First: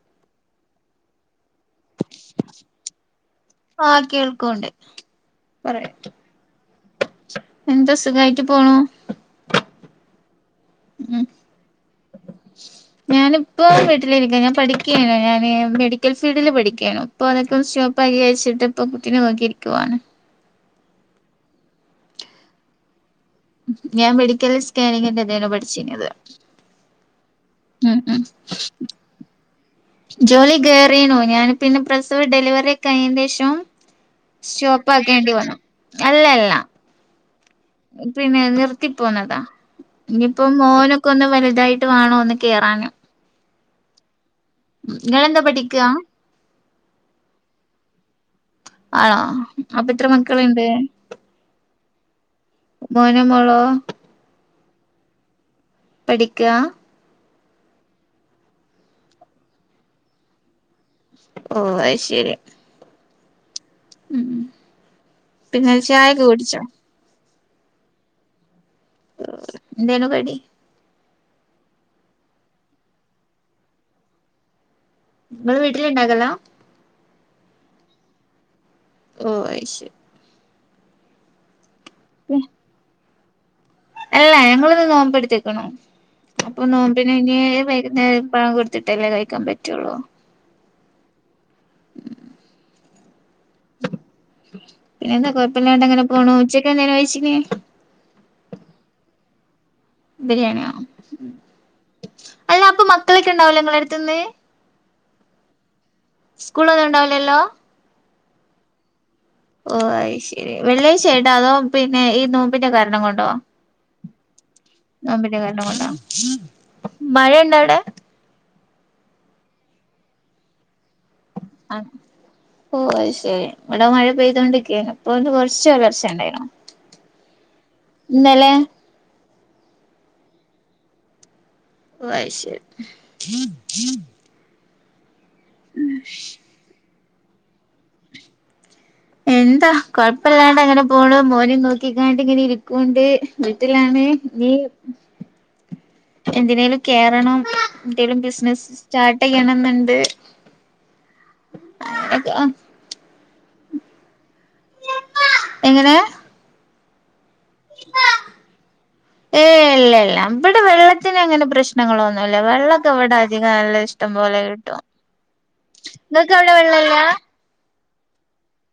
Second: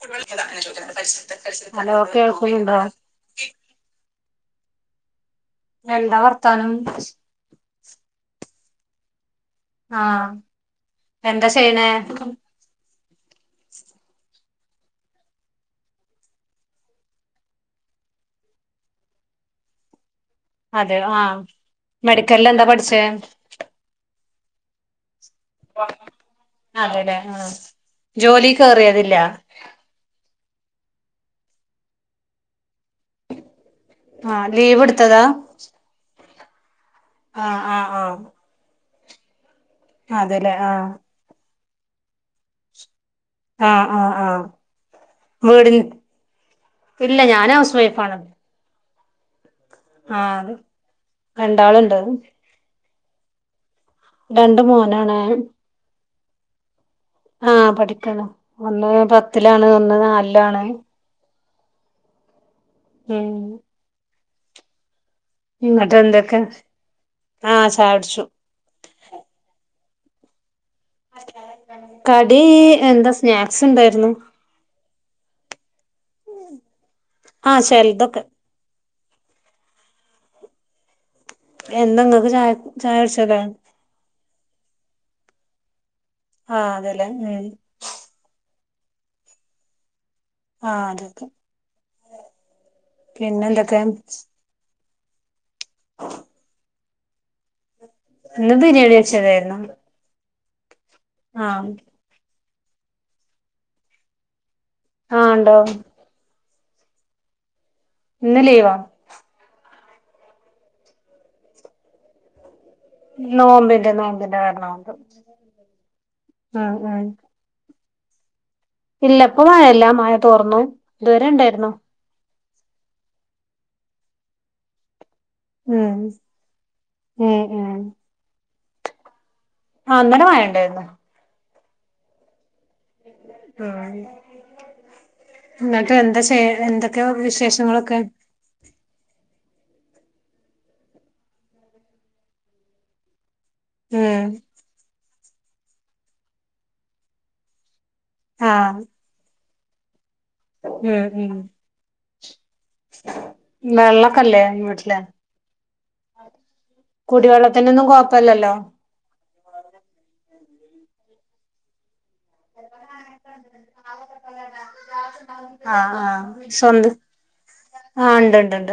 [unintelligible] Hello കേൾക്കുന്നുണ്ടോ ആ കേൾക്ക്ണ്ട് പറയാ എന്താ വർത്താനം എന്താ സുഖായിട്ട് പോണു ആ ഉ ഞാനിപ്പോ വീട്ടിലിരിക്ക ഞ പഠിക്കയാണ് ഞൻ മെഡിക്കൽ ഫീൽഡിൽ പഠിക്കയാണ് പ്പോഅതോക്കെ സ്റ്റോപ്പാക്കി വെച്ചിട്ട് പ്പോ കുട്ടിനെ നോക്കിയിരി ക്കുവാണ് അതെ ആഹ് മെഡിക്കൽ എന്താ പഠിച്ചേ ഞാൻ മെഡിക്കൽ സ്കാനിങ്ങിന്റെ പഠിചിനിയത് അതെല്ലേ ആഹ് ഉ ഉ ജോലി കേറിയതില്ല ജോലി കയറീനു ഞാൻ പിന്നെ പ്രസവം ഡെലിവറി കഴ്ഞ്ഞെന്റെഷം ആഹ് ലീവ് സ്റ്റോപ്പ് എടുത്തതാ ആക്കേണ്ടി വന്നു അല്ലല്ല ആഹ് ആഹ് ആഹ് പിന്നെ നിർത്തിപ്പോന്നതാ ഇനിയിപ്പോ അതെല്ലേ ആഹ് മോനൊക്കെ ഒന്ന് വലുതായിട്ട് ട്ട് വേണോന്ന് കേറാന് ആ ആ ആ ങ്ങളെന്താ പഠിക്ക ഇല്ല ഞാന് ഹൗസ് വൈഫാണ് ആണോ അപ്പൊത്ര ആഹ് അത് മക്കള്ണ്ട് രണ്ടാളുണ്ട് മോനോ മോളോ രണ്ട് മോനാണ് പഠിക്കാ ആ പഠിക്കണ് ഒന്ന് പത്തിലാണ് ഒന്ന് നാലിലാണ് ഓ അയ്ശരി ഉം ഉം പിന്നെ ചായൊക്കെ കുട്ച്ചോ ആ ചായോടിച്ചു ന്തേനു കടി കടി എന്താ സ്നാക്സ്ണ്ടാരുന്നു നിങ്ങള് വീട്ടില്ണ്ടാക്കെല്ലാ ആ ചെൽതൊക്കെ ഓ അയ്ശെരി എന്തെങ്ങൾക്ക് ചായ ചായ [unintelligible] അല്ല ഞങ്ങളൊന്ന് നോമ്പ് എടുത്തേക്കണോ അപ്പൊ ആഹ് അതെല്ലേ നോമ്പിനെ ഇനി ഉം വൈകുന്നേ പ കൊടു ത്ത്ട്ടല്ലേ കഴിക്കാം പറ്റോള്ളൂ ആഹ് അതെ അതെ പിന്നെ എന്തൊക്കെ പിന്നെയെന്നാ കൊഴപ്പലാണ്ട് അങ്ങനെ പോണു ഉച്ചക്കെന്തേനു കഴിശ്നെ ഇന്ന് ബിരിയാണി വെച്ചതാരുന്നു ബിരിയാണിയോ ആഹ് അല്ല അപ്പം മക്കളക്കെണ്ടാവൂല്ലേ ഇങ്ങളെട്ത്ത്ന്ന് ആഹ് ഇണ്ടാവും സ്കൂള് [unintelligible] ഇണ്ടാവുല്ലല്ലോ ഇന്ന് ലീവാ ഓഹ് അയ്ശരി വെള്ളിയാഴ്ച്ചായിടാ അതോ പിന്നെ ഈ നോ മ്പിന്റെ കാരണം കൊണ്ടോ നോമ്പിന്റെ നോമ്പിന്റെ കാരണം കൊണ്ട് നോമ്പിന്റെ കാരണം കൊണ്ടാ ഉം ഉം മഴെ ണ്ടാടെ ഇല്ല ഇപ്പൊ മഴല്ല മഴ തോർന്നു ഇതുവരെ ഇണ്ടാരുന്നു ഓഹ് അയ്ശരി ഇവടെ മഴ പെയ്തോണ്ടിരിക്കേനു ഇപ്പൊ ഒന്ന് കൊറ്ച്ച് ഉം ഒലറ്ച്ചണ്ടേനു ഉം ഉം ഇന്നലെ ആഹ് ഇന്നലെ മഴണ്ടേരുന്നു ഓഹ് അയ് ശരി ആഹ് നീ ഇന്ന്ട്ട് എന്താ ചെയ് എന്തൊക്കെയൊ വിശേഷങ്ങളൊക്കെ എന്താ കൊഴപ്പല്ലാണ്ടങ്ങനെ പോണൂ മോനിം നോക്കിക്കാണ്ട്ങ്ങനെ ഇരിക്കുണ്ട് വീട്ടിലാണ് ഉം ഇഞ്ഞ് എന്തിനേലും കേറണം എന്തേലും ബിസിനസ് സ് ആഹ് സ്റ്റാർട്ടെയ്യണന്ന്ണ്ട് ഉം ഉം. ടക്ക് ആഹ്. വെള്ളക്കല്ലേ വീട്ടില് എങ്ങനെ കുടിവെള്ളത്തിനൊന്നും കൊപ്പില്ലല്ലോ. ഏ ഇല്ല ഇല്ല ഇവിടെ വെള്ളത്തിനന് അങ്ങനെ പ്രശ്നങ്ങളൊന്നുല്ല വെള്ളൊക്കെ ഇവിടെ അധികം നല്ല ഇഷ്ടം പോലെ കിട്ടും. ആഹ് ആഹ് നിങ്ങക്ക് അവിടെ വെള്ളല്ല? സ്വന്തം ആഹ് ഉണ്ട്ണ്ട് ഉണ്ട്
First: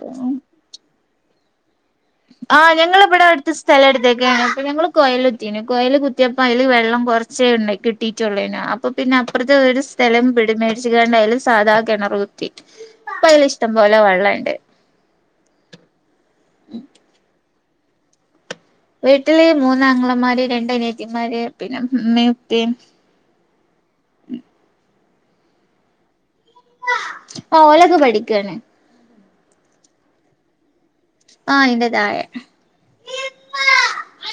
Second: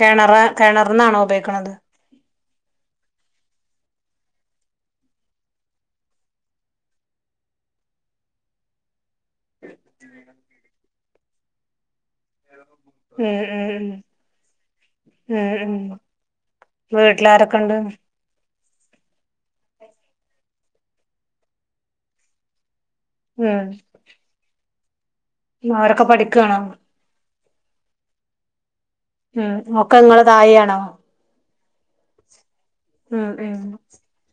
കിണർ കിണറിന്നാണോ ഉപയോഗിക്കണത്? ആഹ് ഞങ്ങൾ ഇവിടെ അടുത്ത് സ്ഥല എടുത്തേക്കാണ് ഇപ്പ ഞങ്ങള് കോയൽ കൂത്തിന് കോയൽ കൊത്തിയപ്പം അതില് വെള്ളം കുറ ചെ ഉണ്ടെ കിട്ടിയിറ്റുള്ളേന അപ്പം പിന്നെ അപ്പുറത്തെ ഒരു സ്ഥലം പിടി മേടിച്ച കണ്ടായാലും സാധാ കിണർ കു ട്ടിറ്റ് ഇപ്പൊ ഉം ആയിൽ ഇഷ്ടം പോലെ ഉം വെള്ള ഇണ്ട്. ഉം ഉം ഉം വീട്ടിലാരൊക്കെണ്ട്? വീട്ടില് മൂന്ന് ആങ്ങളമാർ രണ്ട് അനിയത്തിമാര് പിന്നെ ഉമ്മേം ഇപ്പേം. ഉം. അവരൊക്കെ പഠിക്കാണോ? ആ ഓലൊക്കെ പഠിക്കാണ്. ഉം ഒക്കെ നിങ്ങളെ തായിയാണോ? ആഹ് ഇന്റെ താഴെ ഉം ഉം.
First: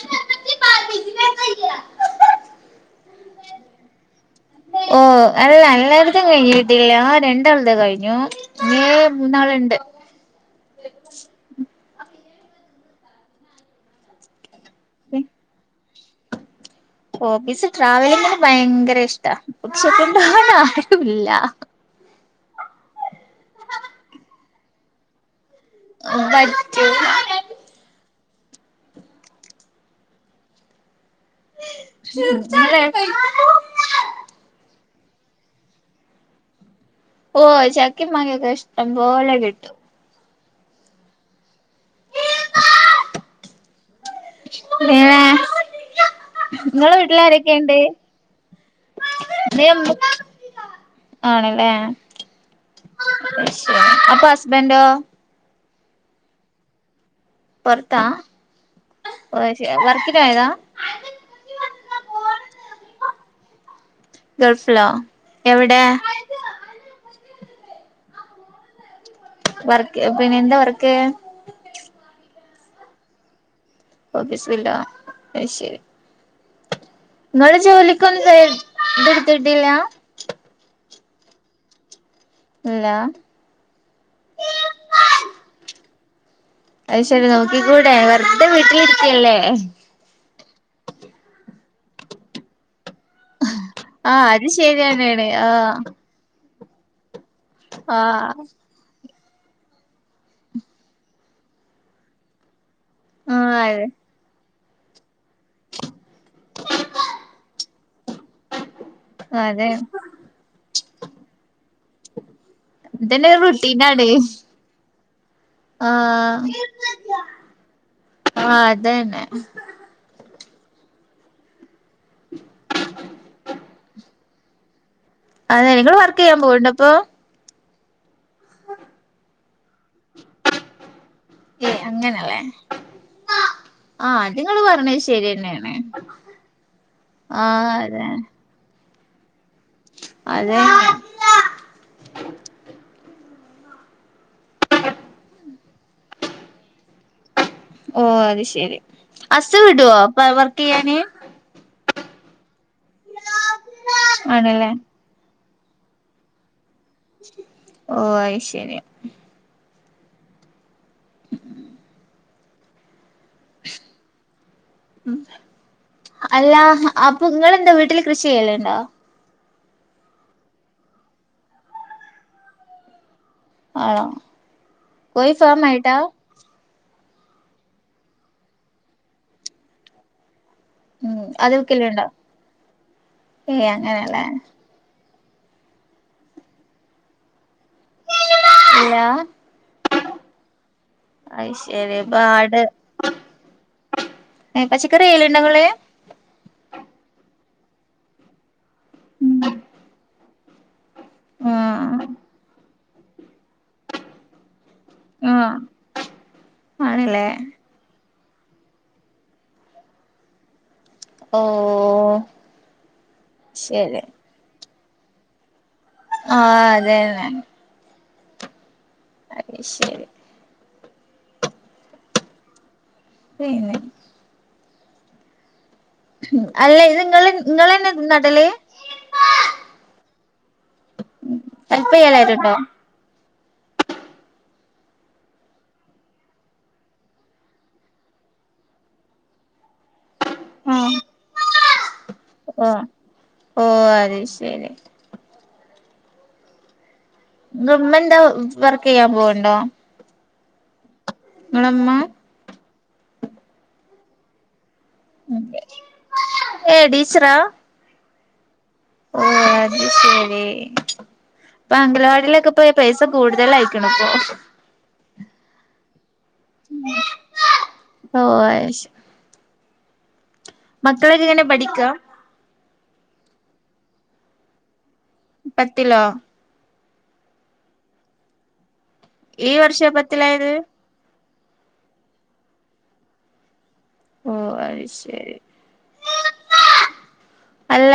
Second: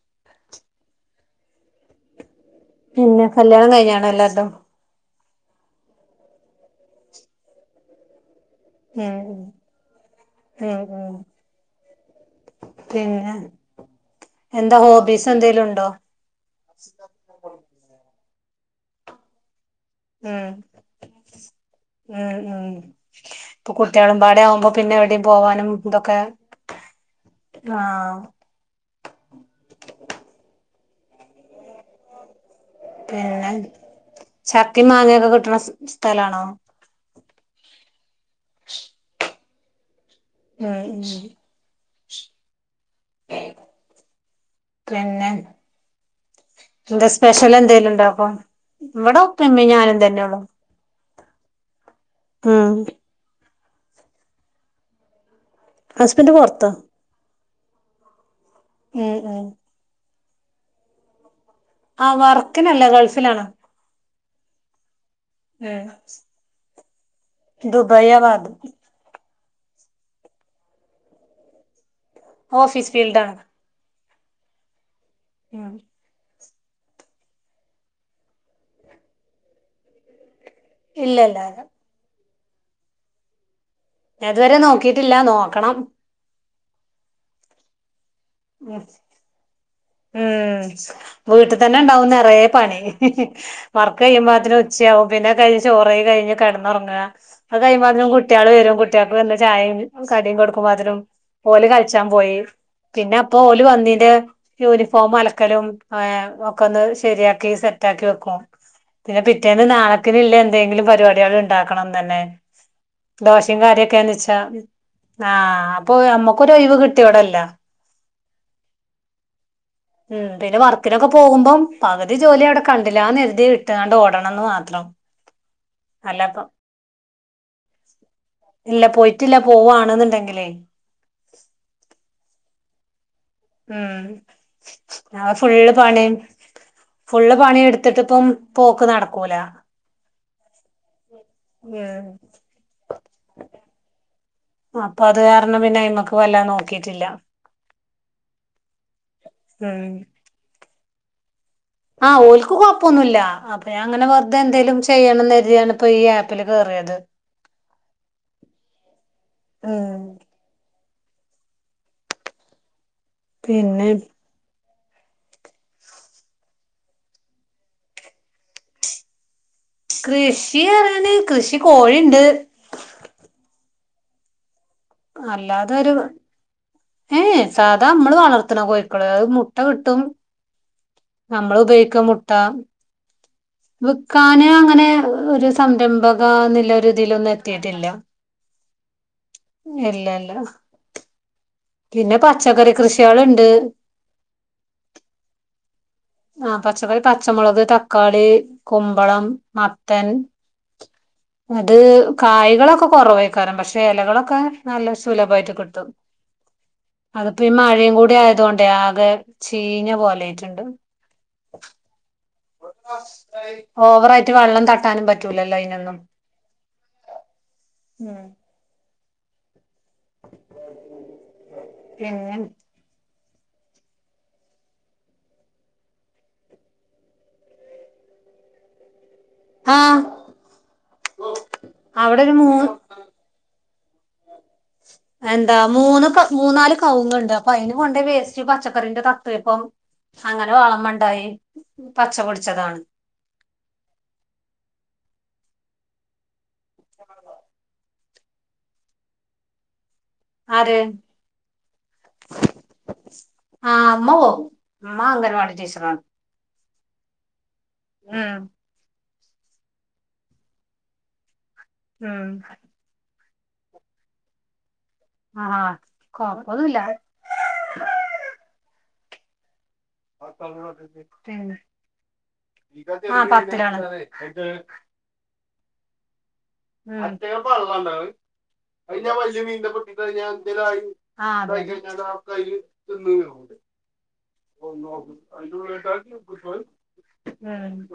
[unintelligible] പിന്നെ കല്യാണം കഴിഞ്ഞണോ എല്ലാരടും ഓ അല്ല എല്ലായിടത്തും കഴിഞ്ഞിട്ടില്ല രണ്ടാളത് കഴിഞ്ഞു ഇഞ് ഉം മൂന്നാളുണ്ട് ഉം ഉം ഉം പിന്നെ എന്താ ഹോബീസ് എന്തെലും ഉണ്ടോ ഹോബീസ് ട്രാവലിങ്ങന് ഭയങ്കര ഇഷ്ട്ട പക്ഷെക്കെണ്ടാവൻ ഉം ആരും ഇല്ല ഉം ഉം ഇപ്പൊ കുട്ടികളും പാടെ ആവുമ്പോ പിന്നെ എവിടെയും പോവാൻ എന്തൊക്കെ പറ്റൂല ആ [inaudible] പിന്നെ ചക്കി മാങ്ങൊക്കെ കിട്ടണ സ്ഥലാണോ ഓ ചക്കിമാകൊക്കെ ഇഷ്ടം പോലെ കിട്ടും ഉം ഉം പിന്നെ നിങ്ങളെ എന്ത സ്പെഷ്യൽ വീട്ടിലാരൊക്കെയുണ്ട് എന്തെലും ഇണ്ടാക്കോ ഇവിടെ ഇപ്പയും ഉമ്മയും ഞാനും തന്നെയ ഉള്ളു ആണല്ലേ അയ് ശരി അപ്പൊ ഹസ്ബൻറോ ഹസ്ബന്റ് പൊറത്ത പോർത്താ ഉം വർക്ന് പോയതാ ആ വർക്കിനല്ല ഗൾഫിലാണ് ഗൾഫിലോ എവിടെ ദുബൈയാ ബാത്ത് വർക്ക് പിന്നെ എന്താ വർക്ക് ഓഫിസ് ഫീൽഡ ആണ് ഓഫീസ് ഫീൽഡ് അയ് ശരി നിങ്ങള് ജോലിക്കൊന്നും ഇത്ടുത്തിട്ടില്ല ഇല്ല ഇല്ല ഇല്ല ഞാൻ ഇതുവരെ നോക്കിട്ടില്ല നോക്കണം അത് ശരി നോക്കി കൂടെ വെറുതെ ഉം വീട്ടിലിരിക്കല്ലേ ഉം വീട്ടിൽ തന്നെ ഉണ്ടാവും നിറയ പണി വർക്ക് ആഹ് അത് കഴുമ്ബോതിനന് ഉച്ചആവും ശരിയാണാണ് പിന്നെ കഴിച്ച് ആഹ് ചോറ് വെയ് കഴഞ്ഞ് കിടന്നുറങ്ങുക അത് കഴിയുമ്പോൾത്തിന് ആഹ് കുട്ടിആള് വരും കുട്ടിക വന്ന് ചായയും കടിയും കൊടുക്കുമ്പോ അതിനും ഓലെ കളിച്ചാൻ പോയി പിന്നെ അപ്പ ഓല ആഹ് അതെ വന്നീന്റെ യൂണിഫോം അല ഒക്കലും ഒക്കെ ഒന്ന് ശരിയാക്കി സെറ്റ ആക്കി വെക്കും പിന്നെ പിറ്റേന്ന് അതെ നാണക്കിനുള്ള എന്തെങ്കിലും പരിപാടികൾ ഉണ്ടാക്കണംന്ന് തന്നെ ഇതന്നെ ദോശയും കാറി റുട്ടീനാണ് ക്കൊന്ന്ച്ചാ ആ അപ്പൊ നമ്മക്ക് ഒരു ഒഴിവ് കിട്ടിയോടല്ല ആ അത തന്നെ ഉ പിന്നെ വർക്കിലൊക്കെ പോകുമ്പം പകുതി ജോലി അവിടെ കണ്ടില്ലാന്ന് എരുതി വിട്ടതാണ്ട് ഓടണംമന്ന് മാത്രം അതെ നിങ്ങള് വർക്ക് ചെയ്യാൻ അല്ലപ്പം പോവണ്ട ഇപ്പൊ ഇല്ല പോയിട്ടില്ല പോവവാണെന്നുണ്ടെങ്കിലേ ഏയ് അങ്ങനല്ലേ ഉം ആഹ് അത് നിങ്ങള് പറഞ്ഞത് ശരിയന്നെയാണ് ഫുള് പണി ഫുള്ള് പണി ആഹ് അതെ എടുത്തിട്ടിപ്പം പോക്ക് നടക്കൂല അതെ ഹേ അപ്പൊ അത് കാരണം പിന്നെ അയ് മക്ക് വല്ലാ നോക്കിട്ടില്ല ഓ അത് ശെരി അസു ഉം വിടുവോ അപ്പ വർക്ക് ചെയ്യാന് ആ ഓൽക്ക് കൊഴപ്പൊന്നുമല്ല അപ്പ ഞാൻ ഇങ്ങനെ വെറുതെ ആണല്ലേ എന്തെങ്കലും ചെയ്യണം കരുതി കരുതിയാണ് ഈ ആപ്പിൽ കയറിയത് ഓ അയ് ശരി ആ [unintelligible] പിന്നെ അല്ല അപ്പൊ ഇങ്ങളെന്താ വീട്ടില് കൃഷി ചെയ്യല്ണ്ടോ കൃഷി റിയാന് കൃഷി കോഴിുണ്ട് ആണോ കോയി ഫാാം അല്ലാതൊരു ആയിട്ടാ ഏ സാധാ നമ്മള് വളർത്തണ കോഴിക്കള് അത് മുട്ട കിട്ടും ഉം അത് നമ്മള് ഉപയോഗിക്ക വിക്കലുണ്ടോ മുട്ട ഏയ് അങ്ങനെയല്ലേ വ്ക്കാന് അങ്ങനെ ഒരു സംരംഭക ന്നിലൊരു തിലൊന്നും എത്തിട്ടില്ല ഇല്ല ഇല്ല ഇല്ല അത് ശരി പിന്നെ പച്ചക്കറി കൃഷിള്ണ്ട് എ പച്ചക്കറിയ്യ്ല്ണ്ടൊ ങ്ങള് ആ പച്ചക്കറി പച്ചമുളക് തക്കാളി കുമ്പളം മത്തൻ ഉം അത് കായ്കളൊക്കെ കൊറവയ്കാരംപക്ഷെ ഇലകളൊക്കെ നല്ല സുലഭായിട്ട് ആഹ് കിട്ടും ആണല്ലേ അതിപ്പോ ഈ മഴയും കൂടി തുകൊണ്ട് ആകെ ചീഞ്ഞ പോലെയിട്ടുണ്ട് ഓ ശരി ഓവറായിട്ട് വള്ളം തട്ടാനും പറ്റൂലല്ലോ അതിനൊന്നും ആഹ അതെന്നെ ഉം അതെ ശരി പിന്ന ന്നെ അല്ല ത് ങ്ങള് ഇങ്ങളന്നെ നടല് ആഹ ഹെൽപ് അവിടെരു ചെയ്യലായിട്ടുണ്ടോ മൂന്ന് എന്താ മൂന്ന് മൂന്നാല് കവുങ്ങുണ്ട് അപ്പൊ അയിന് കൊണ്ട് വേസ്റ്റ് പച്ചക്കറിന്റെ തത്ത്വ ഇപ്പം അങ്ങനെ ആഹ് വളമണ്ടായി ഓ പച്ചപൊടിച്ചതാണ് ഓ അതെ ശരി [unintelligible] വർക്കെയ്യാൻ പോവ്ണ്ടോ ആര് ങ്ങളമ്മ ആഹ് അമ്മപോവും അമ്മ അംഗനവാടി ടീച്ചറാണ് ഏ ടീച്ചറാ ആഹ ഓ അത് ശരി അപ്പൊ ഉം അംഗലവാടിയിലൊക്കെ പോ പൈസ കൂടുതലയിക്ണ്പ്പൊ ആഹഹാ കൊറവ് ന്നുല്ല ഓ അത് ശ മക്കളൊക്കെ എങ്ങനെ പിന്നെ പഠിക്കാ ആ പത്തിലാണ് പത്തിലോ ഈ വർഷാ [unintelligible] പത്തിലായത് ആ ഓ അത് ശരി [inaudible] അല്ല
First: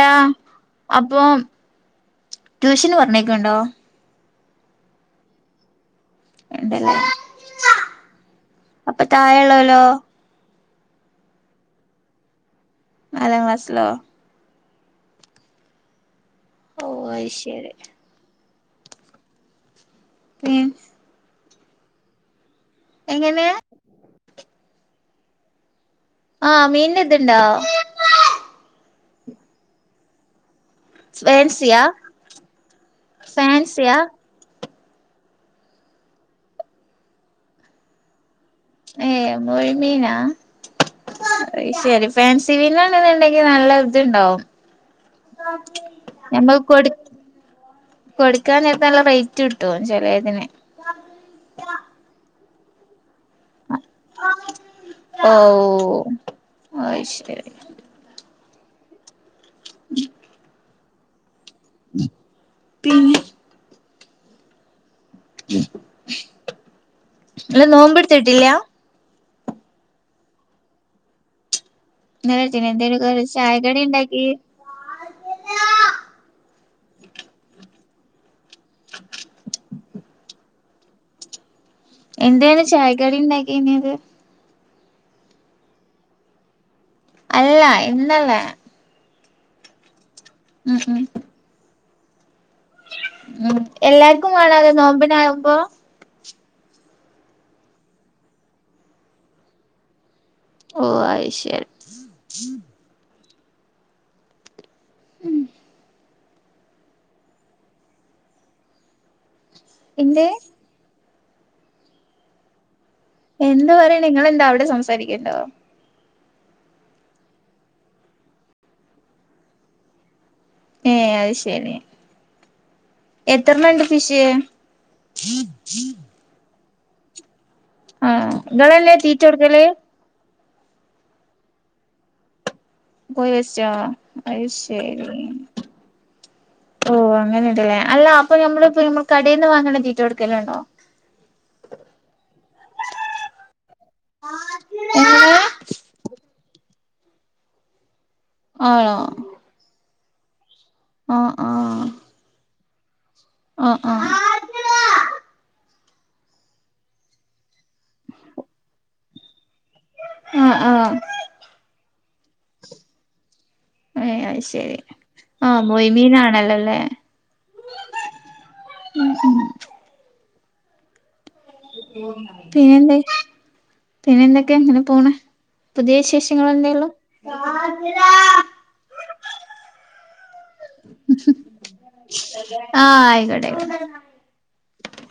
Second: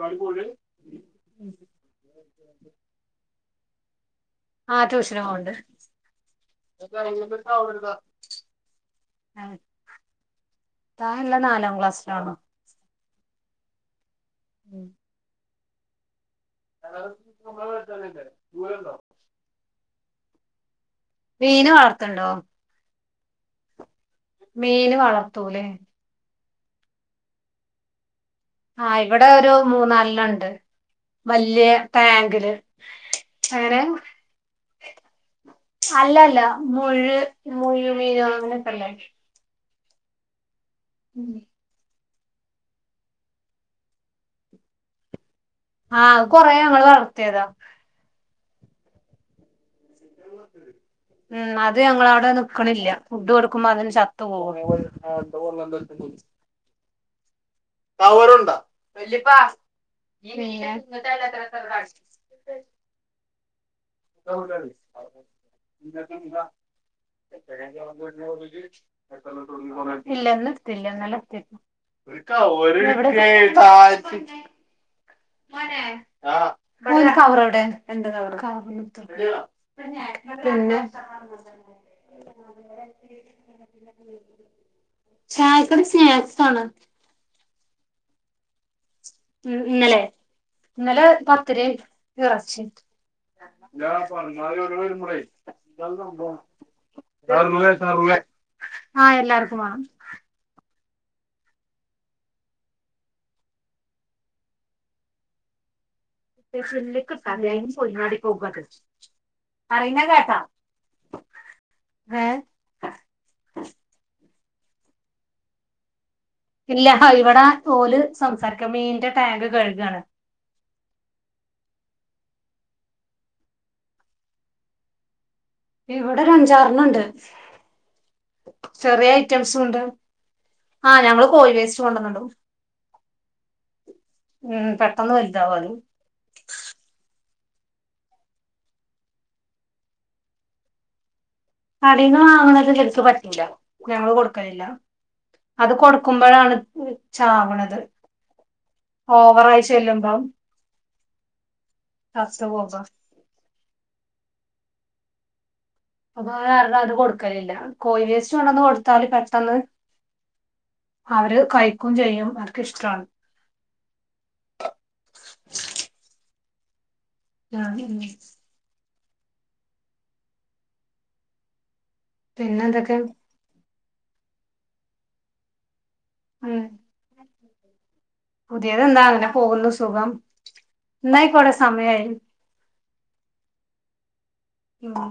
അപ്പൊ ട്യൂഷന് പറഞ്ഞേക്കണ്ടോ ആഹ ട്യൂഷന് പോവ്ണ്ട് ഇണ്ടല്ലേ അപ്പൊ താഴെള്ളോലോ [unintelligible] താ ല്ല നാലാം ക്ലാസ്സിലാണ് നാലാം ക്ലാസിലോ ഉം ഓ അത് ശരി [unintelligible] ഉം മീന് വാർത്തണ്ടോ എങ്ങനെയാ മീന് വളർത്തൂലേ ആഹ മീൻ ഇതുണ്ടോ ആ ഇവിടെ ഒരു മൂന്നാൽനണ്ട് വലിയ ഫാൻസിയാ ടാങ്കില് അങ്ങനെ ഫാൻസിയാ അല്ലല്ല മുഴു മുഴു മീനു അങ്ങനെ ഏ മുഴുമീനാ അയ്ശരി ഫ് ഫാൻസി മനാണ് ന്ന്ണ്ടെങ്കി നല്ല ഇത്ണ്ടാവും ആഹ് അത് കൊറേ ഞമ്മൾ ഞങ്ങള് കൊട് വളർത്തിയതാ കൊടുക്കാൻ നേരത്ത് നല്ല റേറ്റ് കിട്ടോ ഉം അത് ഞങ്ങളവിടെ നിക്കണില്ല ഫുഡ് കൊടു ക്കും അതിന് ശത്ത് പോകും അയ്ശരി [inaudible] പിന്നെ [inaudible] ഇങ്ങള് നോമ്പെടുത്തിട്ടില്ല ഇല്ല ഇന്ന്ട്ത്തില്ല ഇന്നലെ ഇട്ത്തിര്ന്നു [inaudible] ഇന്നലെത്തിന് എന്തേനു കടി ചായക്കടി ഇണ്ടാക്കി എന്തു കവർ പിന്നെ എന്തേയ്‌ന്ന് ചായക്കടി ണ്ടാക്കിന്നത് ചായക്കടി സ്നാക്സ് ആണ് ഇല്ല ഇന്നല്ല ഉം ഇന്നലെ ഉം ഉം ഇന്നലെ പത്തിരി റെ ഉം എല്ലാർക്കും വേണോ അത് നോമ്പിനാവുമ്പോ [inaudible] ആ എല്ലാർക്കും മാണം ഓ അയിശരി ഉം [unintelligible] പോയിങ്ങാടി [unintelligible] പോകത് പറയുന്ന എന്തേ കേക്കാ ഏ എന്ത് പറയ്ണ് നിങ്ങെന്താ അവിടെ സംസാരിക്ക്ണ്ടോ ഇല്ല ഇവടെ ഓല് സംസാരിക്കാ മീന്റെ ടാങ്ക് കഴുകാണ് ഏ അയ്ശരി എത്രണ്ണംണ്ട് ഫിഷ് ണ്ട് ആ ഇങ്ങളല്ലേ ചെറിയ തീറ്റ ഐറ്റംസും കൊടുക്കല് ഉണ്ട് ആഹ് ഞങ്ങള് കോഴിവേസ്റ്റ് കൊണ്ടന്ന്ടും കോഴി വേസ്റ്റാ ഉം പെട്ടെന്ന് അയ്ശരി വലുതാവും അത് ഓ അങ്ങനെ ട്ട്ല്ലേ അല്ല അപ്പൊ നമ്മള് പ്പ നമ്മള് കടീന്ന് വാങ്ങ്ണ തീറ്റ കൊടുക്കലുണ്ടോ കടീന്ന് വാ ആ [unintelligible] ഞങ്ങള് കൊടുക്കലില്ല എങ്ങനെ അത് കൊടുക്കുമ്പഴാണ് ചാവണത് ആണോ ഓവാറായി ചെല്ലുമ്പം ആ ആ ചത്ത് പോക അപ്പൊ ആ ആ അപ്പൊ അതുകാരണം അത് കൊടുക്കലില്ല കോഴ വേസ്റ്റ് കൊണ്ടന്ന് കൊടുത്താല് പെട്ടെന്ന് ആ ആ അവര് കഴിക്കും ചെയ്യും അവർക്ക് ഇഷ്ടാണ് ഏ അയ്ശെരി ആ മൊയ്മീനാണല്ലേള്ളത് ആ അതന്നെ ഉം ഉം പിന്നെ എന്തൊക്കെ പിന്നെന്തേ പിന്നെ എന്തൊക്കെയാ ങ്ങനെ പോണ് പുതിയ വിശേഷങ്ങൾ ഉം എന്തേള്ളു പുതിയത് എന്താ അങ്ങനെ പോകുന്നു സുഖം എന്നായിക്കോടെ സമയായി ആ ആയിക്കോട്ടെ അയ്ക്കോട്ടേ മ്